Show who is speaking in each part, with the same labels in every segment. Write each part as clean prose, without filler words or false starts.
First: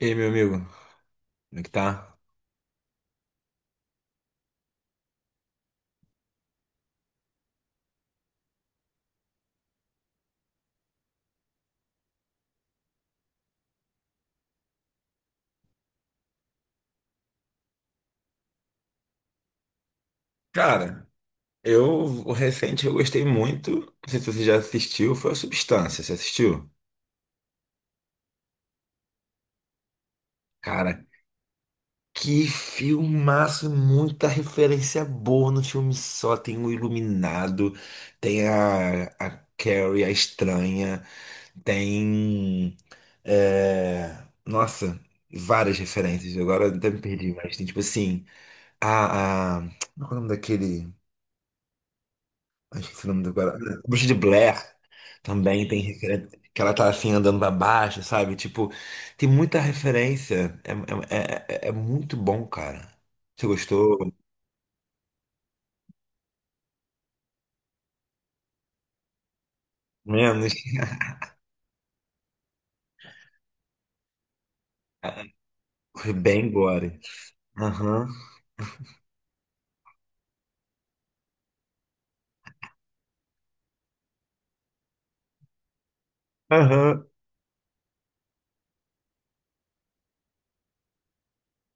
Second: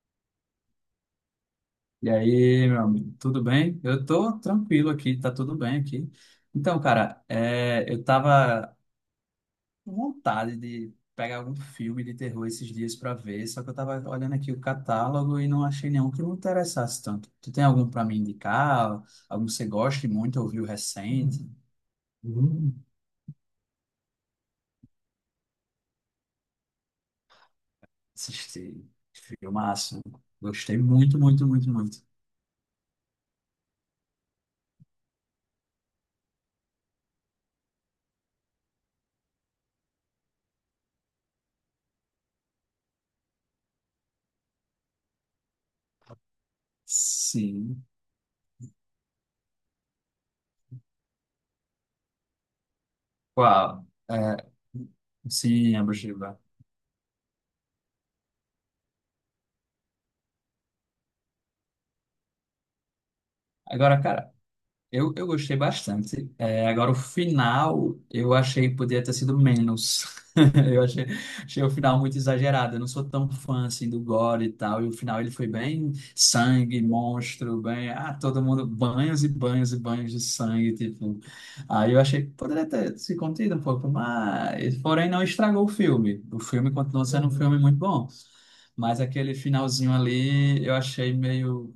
Speaker 1: E aí, meu amigo, como é que
Speaker 2: E
Speaker 1: tá?
Speaker 2: aí, meu amigo, tudo bem? Eu tô tranquilo aqui, tá tudo bem aqui. Então, cara, eu tava com vontade de pegar algum filme de terror esses dias pra ver, só que eu tava olhando aqui o catálogo e não achei nenhum que me interessasse tanto. Tu tem algum pra me indicar? Algum que você goste muito, ouviu
Speaker 1: Cara,
Speaker 2: recente?
Speaker 1: eu, o
Speaker 2: Hum.
Speaker 1: recente eu gostei muito, não sei se você já assistiu, foi a Substância, você assistiu?
Speaker 2: Assisti, filmaço. Gostei
Speaker 1: Cara,
Speaker 2: muito, muito, muito, muito.
Speaker 1: que filmaço, muita referência boa no filme só, tem o Iluminado, tem a Carrie, a Estranha, tem, é, nossa, várias referências, agora até me perdi, mas tem tipo
Speaker 2: Sim.
Speaker 1: assim, a, a, como é o nome daquele... Ai, esse nome do cara, né,
Speaker 2: Qual?
Speaker 1: Bruxa de
Speaker 2: É,
Speaker 1: Blair também
Speaker 2: sim,
Speaker 1: tem
Speaker 2: a Bruxa.
Speaker 1: referência. Que ela tá assim andando pra baixo, sabe? Tipo, tem muita referência. É, é muito bom, cara. Você gostou?
Speaker 2: Agora, cara, eu gostei bastante. É, agora, o final, eu achei que podia ter sido menos.
Speaker 1: Menos.
Speaker 2: Eu achei, achei o final muito exagerado. Eu não sou tão fã, assim, do gore e tal. E o final, ele foi bem
Speaker 1: Foi bem
Speaker 2: sangue,
Speaker 1: gore.
Speaker 2: monstro, bem...
Speaker 1: Aham.
Speaker 2: Ah, todo mundo... Banhos e banhos e banhos de sangue, tipo... Aí eu achei que poderia ter se contido um pouco, mas porém, não estragou o filme. O filme continua
Speaker 1: Aham.
Speaker 2: sendo um filme muito bom. Mas aquele finalzinho ali, eu achei meio...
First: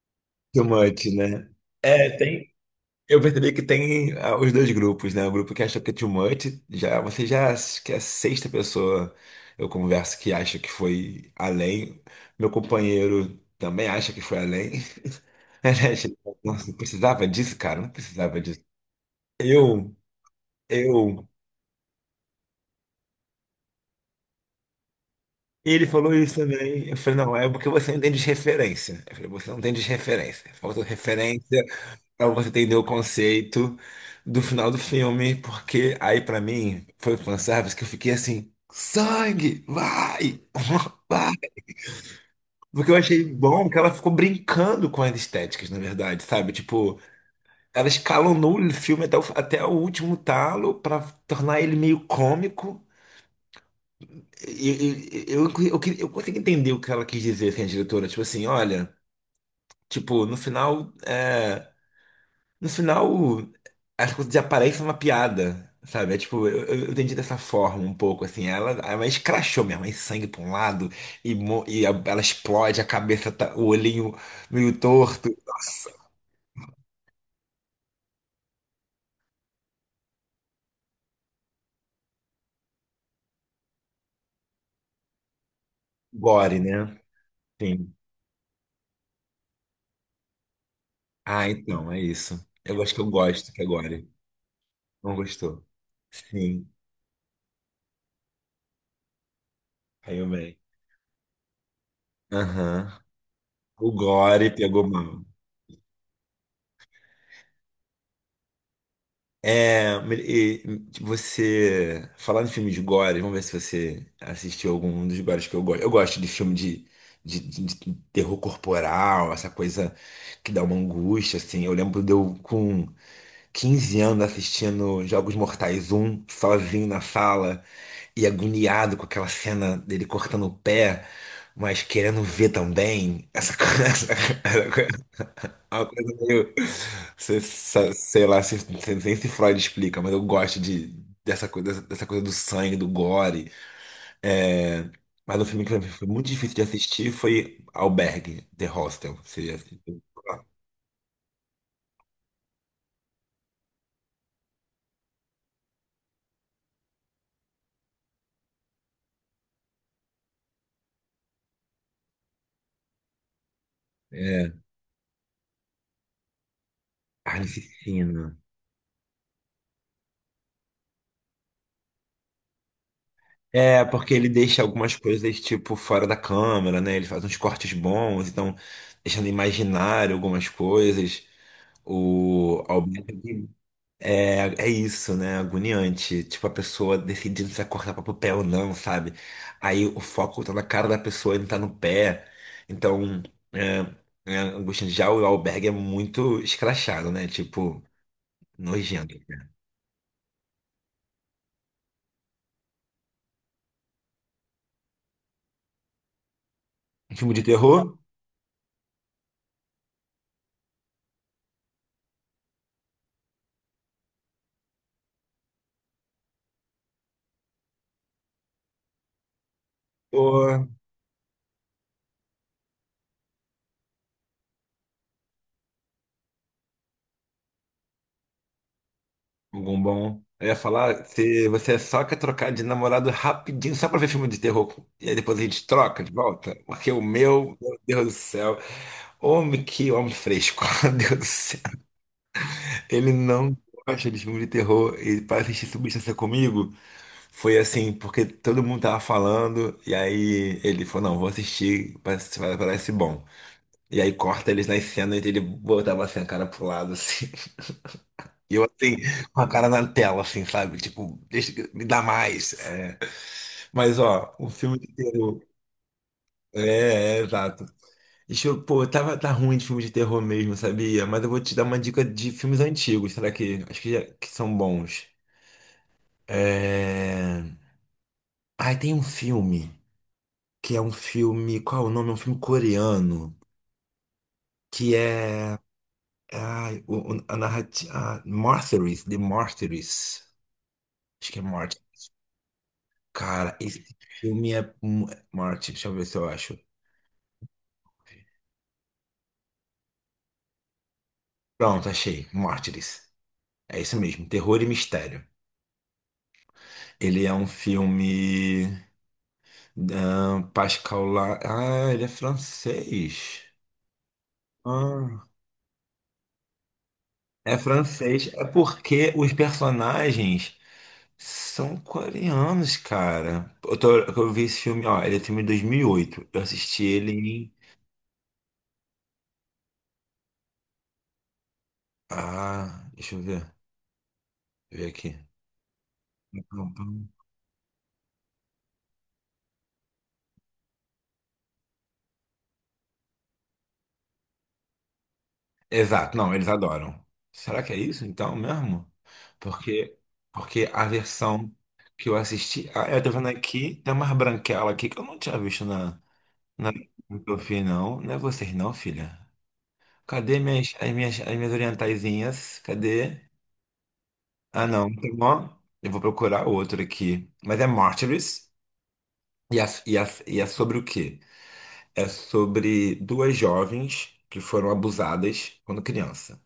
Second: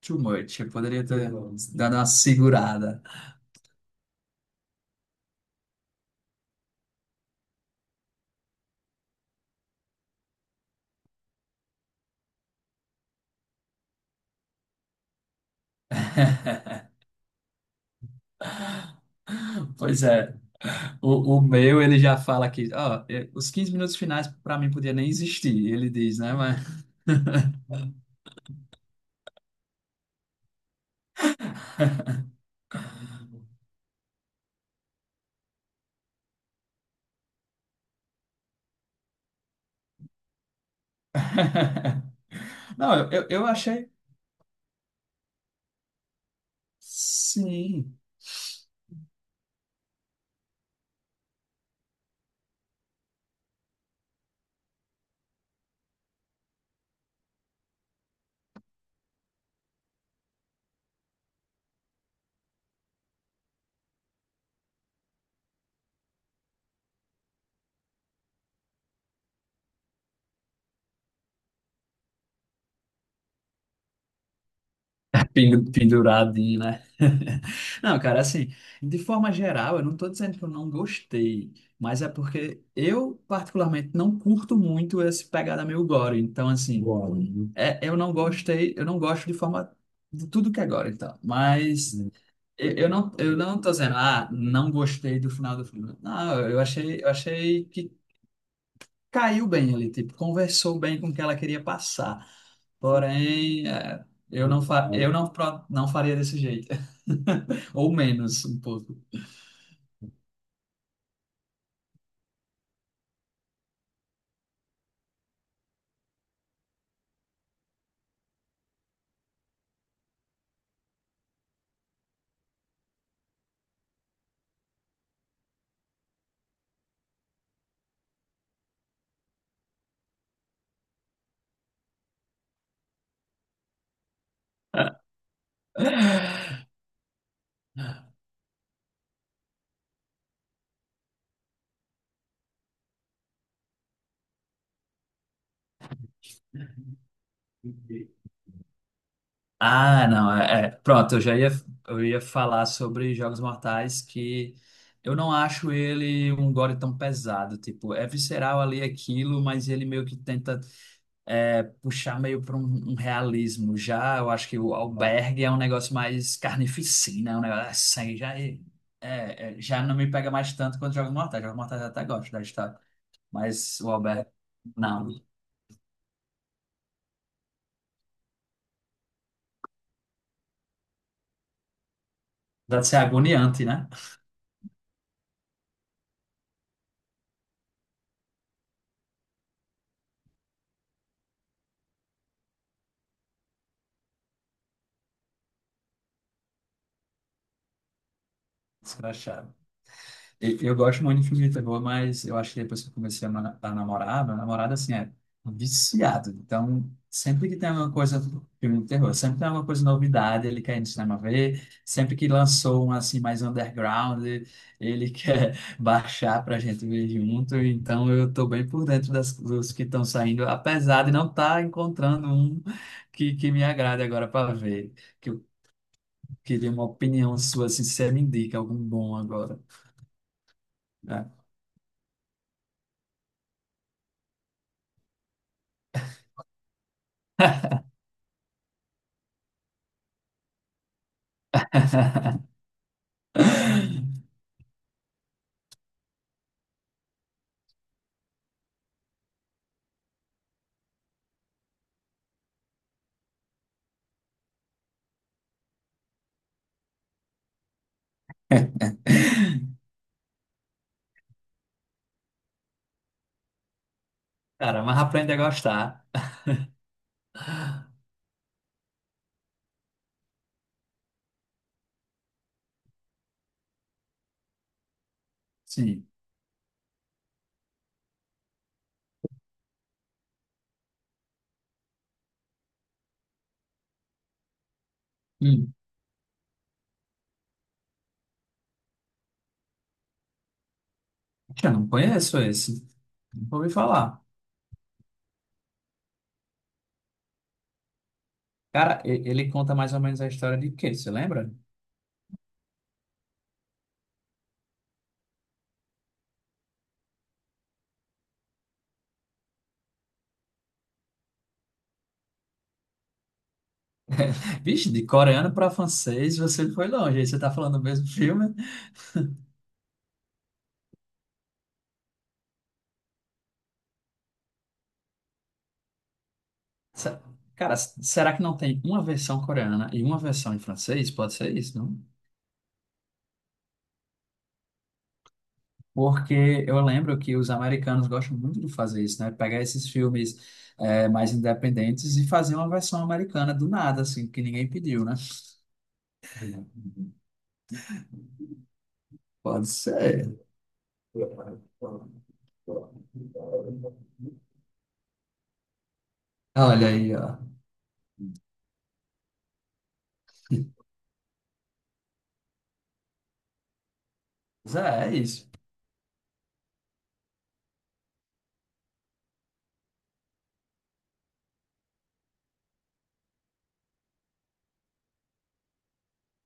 Speaker 2: too much,
Speaker 1: Too
Speaker 2: eu poderia
Speaker 1: much,
Speaker 2: ter
Speaker 1: né?
Speaker 2: dado uma
Speaker 1: É, tem.
Speaker 2: segurada.
Speaker 1: Eu percebi que tem os dois grupos, né? O grupo que acha que é too much, já, você já acha que é a sexta pessoa eu converso que acha que foi além. Meu companheiro também acha que foi além. Ele acha. Nossa, não precisava disso, cara, não precisava disso. Eu,
Speaker 2: Pois é,
Speaker 1: eu.
Speaker 2: o meu ele já fala que, ó, os 15 minutos finais para mim podia nem existir,
Speaker 1: E ele
Speaker 2: ele
Speaker 1: falou
Speaker 2: diz, né?
Speaker 1: isso também.
Speaker 2: Mas...
Speaker 1: Eu falei, não, é porque você não tem desreferência. Eu falei, você não tem desreferência. Falta referência pra você entender o conceito do final do filme, porque aí pra mim foi o fanservice que eu fiquei assim, sangue, vai, vai. Porque
Speaker 2: Não,
Speaker 1: eu
Speaker 2: eu,
Speaker 1: achei
Speaker 2: eu eu
Speaker 1: bom que
Speaker 2: achei.
Speaker 1: ela ficou brincando com as estéticas, na verdade, sabe? Tipo, ela
Speaker 2: Sim.
Speaker 1: escalonou o filme até até o último talo pra tornar ele meio cômico. Eu consigo entender o que ela quis dizer, assim, a diretora. Tipo assim, olha, tipo, no final, as coisas desaparecem uma piada, sabe? É tipo, eu entendi dessa forma um pouco, assim. Ela escrachou mesmo, aí sangue pra um lado, e, ela explode, a cabeça tá, o olhinho meio torto.
Speaker 2: Pendu-
Speaker 1: Nossa,
Speaker 2: penduradinho, né? Não, cara, assim, de forma geral, eu não tô dizendo que eu não gostei, mas é porque eu, particularmente, não curto muito esse pegada meio gore. Então,
Speaker 1: gore,
Speaker 2: assim,
Speaker 1: né?
Speaker 2: agora, né,
Speaker 1: Sim.
Speaker 2: eu não gostei, eu não gosto de forma de tudo que é gore, então.
Speaker 1: Ah, então,
Speaker 2: Mas
Speaker 1: é
Speaker 2: hum,
Speaker 1: isso. Eu acho que eu
Speaker 2: eu
Speaker 1: gosto
Speaker 2: não
Speaker 1: que é
Speaker 2: tô dizendo,
Speaker 1: gore.
Speaker 2: ah, não
Speaker 1: Não
Speaker 2: gostei do final
Speaker 1: gostou?
Speaker 2: do filme. Não,
Speaker 1: Sim,
Speaker 2: eu achei que caiu bem ali, tipo,
Speaker 1: caiu bem.
Speaker 2: conversou bem com o que ela queria passar.
Speaker 1: Aham.
Speaker 2: Porém,
Speaker 1: O
Speaker 2: eu
Speaker 1: gore
Speaker 2: não
Speaker 1: pegou
Speaker 2: fa eu
Speaker 1: mal.
Speaker 2: não, pro- não faria desse jeito. Ou menos um pouco.
Speaker 1: É, e tipo, você falar em filme de gore, vamos ver se você assistiu algum dos gores que eu gosto. Eu gosto de filme de, de terror corporal, essa coisa que dá uma angústia, assim. Eu lembro de eu com 15 anos assistindo Jogos Mortais um sozinho na sala, e agoniado com aquela cena dele cortando o pé, mas querendo ver também. Essa coisa, essa coisa meio. Sei lá nem se Freud explica, mas eu gosto de, dessa coisa do sangue, do gore. É, mas o filme que pra mim foi muito difícil de assistir foi Albergue, The Hostel. Você já assistiu?
Speaker 2: Ah, não, pronto, eu ia falar sobre Jogos Mortais que eu não acho ele um gore tão pesado, tipo, é visceral ali aquilo, mas ele meio que tenta puxar meio para um realismo. Já eu acho
Speaker 1: É,
Speaker 2: que o Albergue é um negócio mais carnificina, é um negócio assim,
Speaker 1: carnificina.
Speaker 2: já, já não me pega mais tanto quando jogo no Mortal. Jogo no Mortal eu até gosto da história, mas
Speaker 1: É,
Speaker 2: o
Speaker 1: porque ele
Speaker 2: Albergue,
Speaker 1: deixa algumas
Speaker 2: não.
Speaker 1: coisas, tipo, fora da câmera, né? Ele faz uns cortes bons, então, deixando imaginário algumas coisas. O
Speaker 2: Deve ser
Speaker 1: Albergue.
Speaker 2: agoniante, né?
Speaker 1: É é isso, né? Agoniante. Tipo, a pessoa decidindo se vai cortar para o pé ou não, sabe? Aí o foco tá na cara da pessoa e não tá no pé. Então, é, é angustiante. Já o Albergue é muito escrachado, né? Tipo, nojento.
Speaker 2: Escrachado. Eu gosto muito de filme de terror, mas eu acho que depois que eu comecei a ma- a namorar, meu namorado, assim, é viciado. Então,
Speaker 1: Um filme de
Speaker 2: sempre que tem alguma
Speaker 1: terror?
Speaker 2: coisa, filme de terror, sempre tem alguma coisa novidade, ele quer ir no cinema ver. Sempre que lançou um, assim, mais underground, ele quer baixar pra gente ver junto. Então, eu tô bem por dentro dos que estão saindo,
Speaker 1: Ou
Speaker 2: apesar de não estar encontrando um que me agrade agora para ver. Que eu queria uma opinião sua, assim, se você me indica algum bom agora,
Speaker 1: algum bom? Eu ia falar,
Speaker 2: né?
Speaker 1: se você só quer trocar de namorado rapidinho, só pra ver filme de terror, e aí depois a gente troca de volta, porque o meu, meu Deus do céu, homem que homem fresco, meu Deus do céu. Ele não gosta de filme de terror. E para assistir Substância comigo, foi assim, porque todo mundo tava falando, e aí ele falou, não, vou assistir, parece, parece bom. E aí corta eles nas cenas e ele botava assim a cara pro lado, assim. E eu assim, com a cara na tela, assim, sabe? Tipo, deixa, me dá mais. É. Mas ó, o filme
Speaker 2: Cara,
Speaker 1: de
Speaker 2: mas aprende a
Speaker 1: terror.
Speaker 2: gostar.
Speaker 1: Exato. Pô, tá ruim de filme de terror mesmo, sabia? Mas eu vou te dar uma dica de filmes antigos, será que? Acho que, que são bons.
Speaker 2: Sim.
Speaker 1: É... Ai, tem um filme que é um filme. Qual é o nome? É um filme coreano que é.
Speaker 2: Hum.
Speaker 1: Ai, a narrativa. Ah, Martyrs, The Martyrs. Acho que é
Speaker 2: Eu
Speaker 1: Martyrs.
Speaker 2: não conheço esse. Nunca
Speaker 1: Cara,
Speaker 2: ouvi
Speaker 1: esse
Speaker 2: falar.
Speaker 1: filme é. Martyrs, deixa eu ver se eu acho.
Speaker 2: Cara, ele conta mais ou menos a história de quê? Você lembra?
Speaker 1: Pronto, achei. Mártires. É isso mesmo, terror e mistério. Ele é um filme. Ah, Pascal La... Ah, ele é francês.
Speaker 2: Vixe, de
Speaker 1: Ah.
Speaker 2: coreano para francês, você foi longe. Aí você tá
Speaker 1: É
Speaker 2: falando do mesmo
Speaker 1: francês. É
Speaker 2: filme?
Speaker 1: porque os personagens são coreanos, cara. Eu vi esse filme, ó, ele é filme de 2008. Eu assisti ele
Speaker 2: Se-
Speaker 1: em.
Speaker 2: Cara, s- será que não tem uma versão coreana e uma versão em francês? Pode ser isso, não?
Speaker 1: Ah, deixa eu ver. Deixa eu ver aqui.
Speaker 2: Porque
Speaker 1: Pum,
Speaker 2: eu
Speaker 1: pum.
Speaker 2: lembro que os americanos gostam muito de fazer isso, né? Pegar esses filmes mais independentes e fazer uma versão americana do nada, assim, que ninguém pediu, né?
Speaker 1: Exato, não, eles adoram. Será que é isso então mesmo?
Speaker 2: Pode
Speaker 1: Porque,
Speaker 2: ser.
Speaker 1: porque a versão que eu assisti. Ah, eu tô vendo aqui, tem umas branquelas aqui que eu não tinha visto na, na
Speaker 2: Olha aí,
Speaker 1: no que
Speaker 2: ó.
Speaker 1: eu fiz, não. Não é vocês, não, filha. Cadê as minhas orientaizinhas? Cadê? Ah,
Speaker 2: Mas
Speaker 1: não,
Speaker 2: é,
Speaker 1: tem
Speaker 2: é isso.
Speaker 1: uma. Eu vou procurar outro aqui. Mas é Martyrs. E é, e é, e é sobre o quê? É sobre duas jovens que foram abusadas quando criança,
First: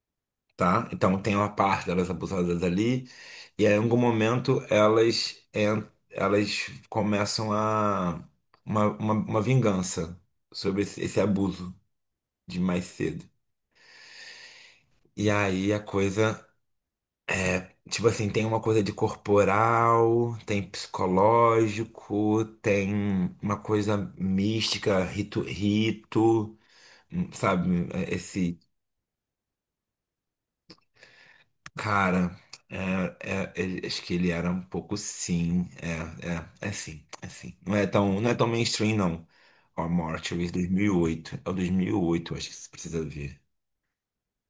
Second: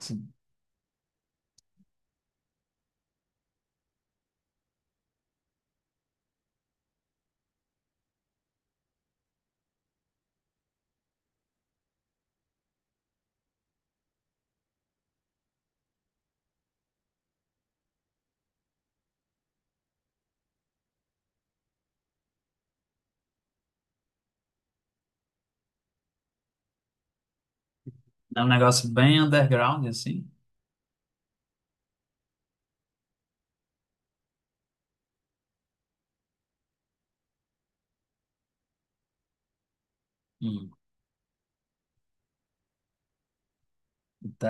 Speaker 2: Assim,
Speaker 1: tá? Então tem uma parte delas abusadas ali. E aí, em algum momento elas começam a uma vingança sobre esse abuso de mais cedo. E aí a coisa. Tipo assim, tem uma coisa de corporal, tem psicológico, tem uma coisa mística, rito, sabe? É,
Speaker 2: é um
Speaker 1: esse
Speaker 2: negócio bem underground, assim.
Speaker 1: cara, é, acho que ele era um pouco sim, é sim, é sim. Não é tão, não é tão mainstream, não. Ó, Mortuary,
Speaker 2: Hum,
Speaker 1: 2008, é o 2008, acho que você precisa ver.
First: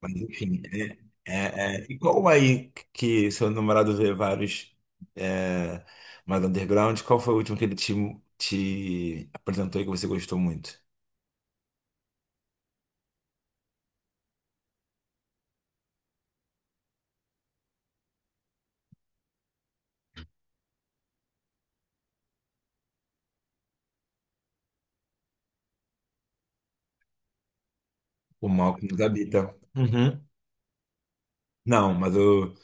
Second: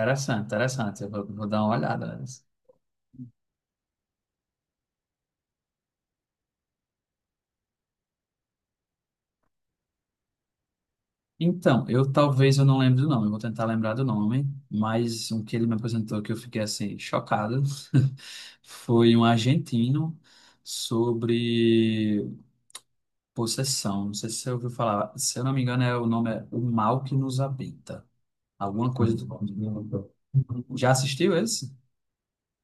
Speaker 1: Mas enfim,
Speaker 2: interessante. Eu vou, vou dar uma
Speaker 1: é. E
Speaker 2: olhada.
Speaker 1: qual aí que seu namorado vê vários é, mais underground? Qual foi o último que ele te apresentou e que você gostou muito?
Speaker 2: Então, eu talvez eu não lembre do nome, eu vou tentar lembrar do nome, mas um que ele me apresentou que eu fiquei assim chocado foi um argentino sobre possessão. Não sei se você ouviu falar, se eu não me engano, é o nome é O Mal que Nos Habita,
Speaker 1: O Malcolm
Speaker 2: alguma
Speaker 1: nos
Speaker 2: coisa do nome.
Speaker 1: habita. Uhum.
Speaker 2: Já assistiu esse?
Speaker 1: Não, mas eu,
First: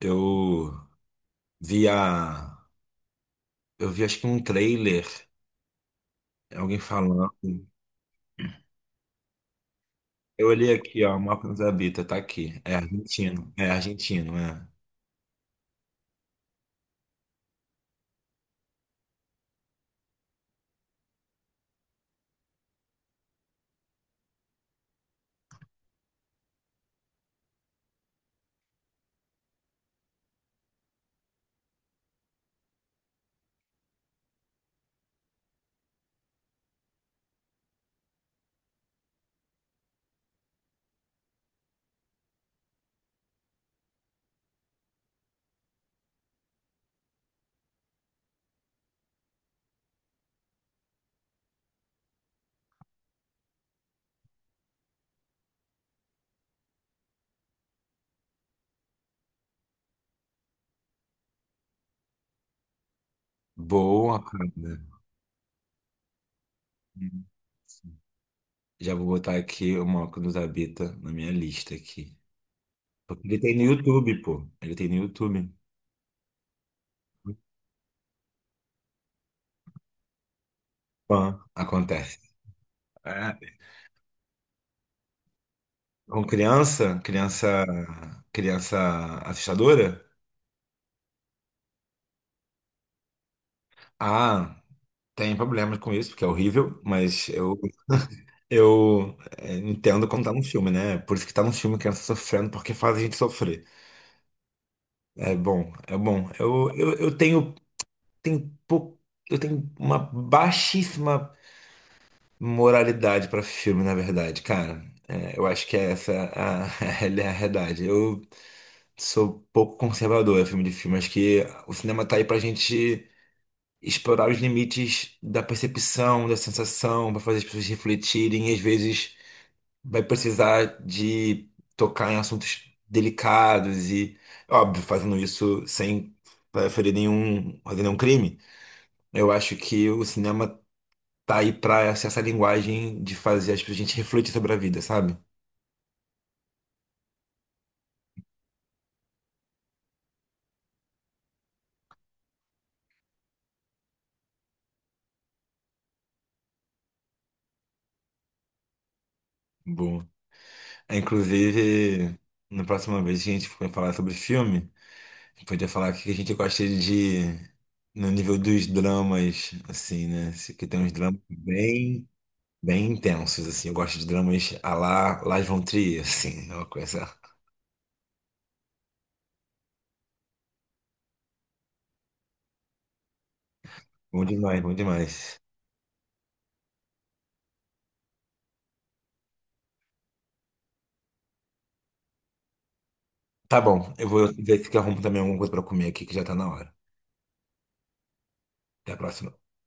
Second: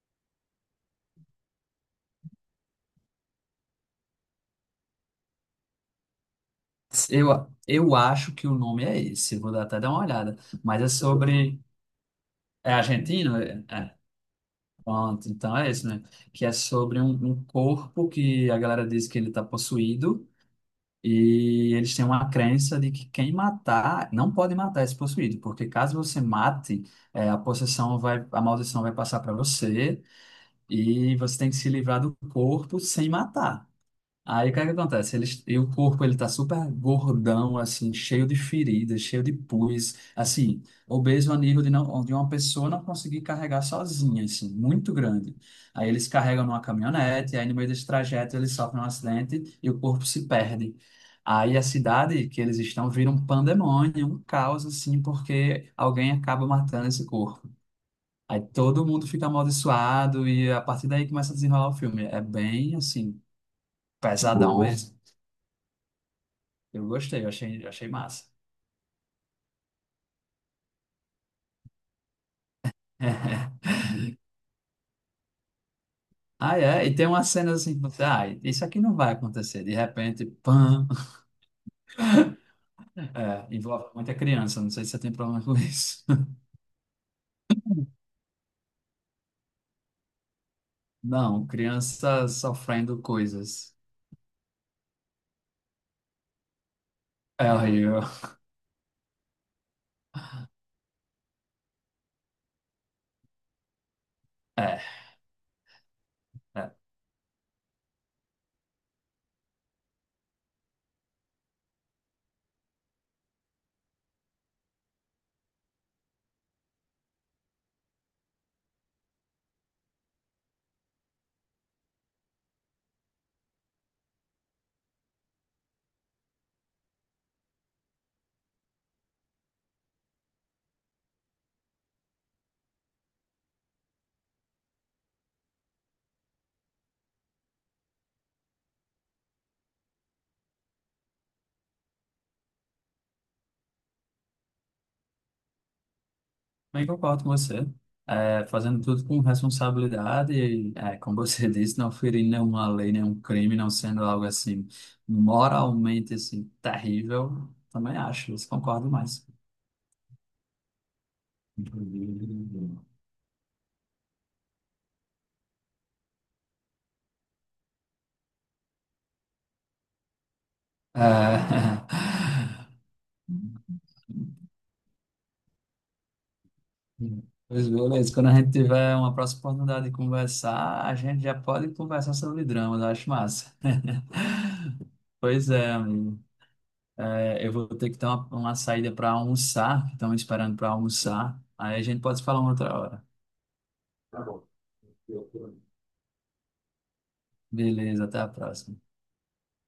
Speaker 1: eu vi a. Eu vi acho que um trailer, alguém falando.
Speaker 2: Eu acho que o nome é esse, vou dar- até dar uma olhada,
Speaker 1: Eu olhei
Speaker 2: mas é
Speaker 1: aqui, ó, o Malcolm
Speaker 2: sobre.
Speaker 1: nos habita, tá aqui.
Speaker 2: É
Speaker 1: É
Speaker 2: argentino?
Speaker 1: argentino. É
Speaker 2: É,
Speaker 1: argentino, é.
Speaker 2: pronto, então é isso, né? Que é sobre um corpo que a galera diz que ele está possuído e eles têm uma crença de que quem matar, não pode matar esse possuído, porque caso você mate, a possessão vai, a maldição vai passar para você e você tem que se livrar do corpo sem matar. Aí o que é que acontece? Eles e o corpo ele tá super gordão, assim, cheio de feridas, cheio de pus, assim, obeso a nível de, não, de uma pessoa não conseguir carregar sozinha, assim, muito grande. Aí eles carregam numa caminhonete, aí no meio desse trajeto eles sofrem um acidente e o corpo se perde. Aí a cidade que eles estão vira um pandemônio, um caos, assim, porque alguém acaba matando esse corpo. Aí todo mundo fica amaldiçoado e a partir daí começa a desenrolar o filme. É bem, assim,
Speaker 1: Boa, cara.
Speaker 2: pesadão mesmo. Eu gostei, eu achei massa.
Speaker 1: Já vou botar aqui o Moco nos Habita na minha lista aqui. Porque ele tem no YouTube, pô. Ele tem no YouTube.
Speaker 2: Ah, é, e tem umas cenas assim, que você, ah, isso aqui não vai acontecer. De repente, pam,
Speaker 1: Pã, acontece. É.
Speaker 2: é, envolve muita criança, não sei se você tem problema com isso.
Speaker 1: Com criança assustadora?
Speaker 2: Não, criança sofrendo coisas.
Speaker 1: Ah, tem problemas com isso, porque é horrível, mas
Speaker 2: É horrível.
Speaker 1: entendo como tá no filme, né? É por isso que tá no filme criança sofrendo, porque faz a gente sofrer.
Speaker 2: É,
Speaker 1: É bom, é bom.
Speaker 2: é.
Speaker 1: Tenho, pou- eu tenho uma baixíssima moralidade pra filme, na verdade, cara. É, eu acho que é essa a, a realidade. Eu sou pouco conservador em filme de filme. Acho que o cinema tá aí pra gente explorar os limites da percepção, da sensação, pra fazer as pessoas refletirem. E às vezes vai precisar de tocar em assuntos delicados e, óbvio, fazendo isso sem ferir nenhum, fazer nenhum crime. Eu acho que o cinema tá aí pra essa essa linguagem de fazer pessoas a gente refletir sobre a vida, sabe?
Speaker 2: Bem, concordo com você. É, fazendo tudo com responsabilidade, como você disse, não ferindo nenhuma lei, nenhum crime, não sendo algo assim moralmente assim terrível, também acho, isso concordo mais.
Speaker 1: Bom. É, inclusive, na próxima vez que a gente for falar sobre filme, a gente podia falar o que a gente gosta de. No nível dos dramas, assim, né? Que tem uns dramas bem,
Speaker 2: Ah,
Speaker 1: bem intensos, assim. Eu gosto de dramas à la Lars von Trier, assim. É uma coisa.
Speaker 2: pois beleza, quando a gente tiver uma próxima oportunidade de conversar, a gente já pode conversar sobre dramas, eu acho massa.
Speaker 1: Bom demais, bom demais.
Speaker 2: Pois é, amigo. É, eu vou ter que ter uma saída para almoçar, que estão me esperando para almoçar. Aí a gente pode se falar uma outra hora.
Speaker 1: Tá bom, eu vou ver se eu arrumo também alguma coisa pra comer aqui, que já tá na hora.
Speaker 2: Beleza, até a próxima.
Speaker 1: Até a próxima.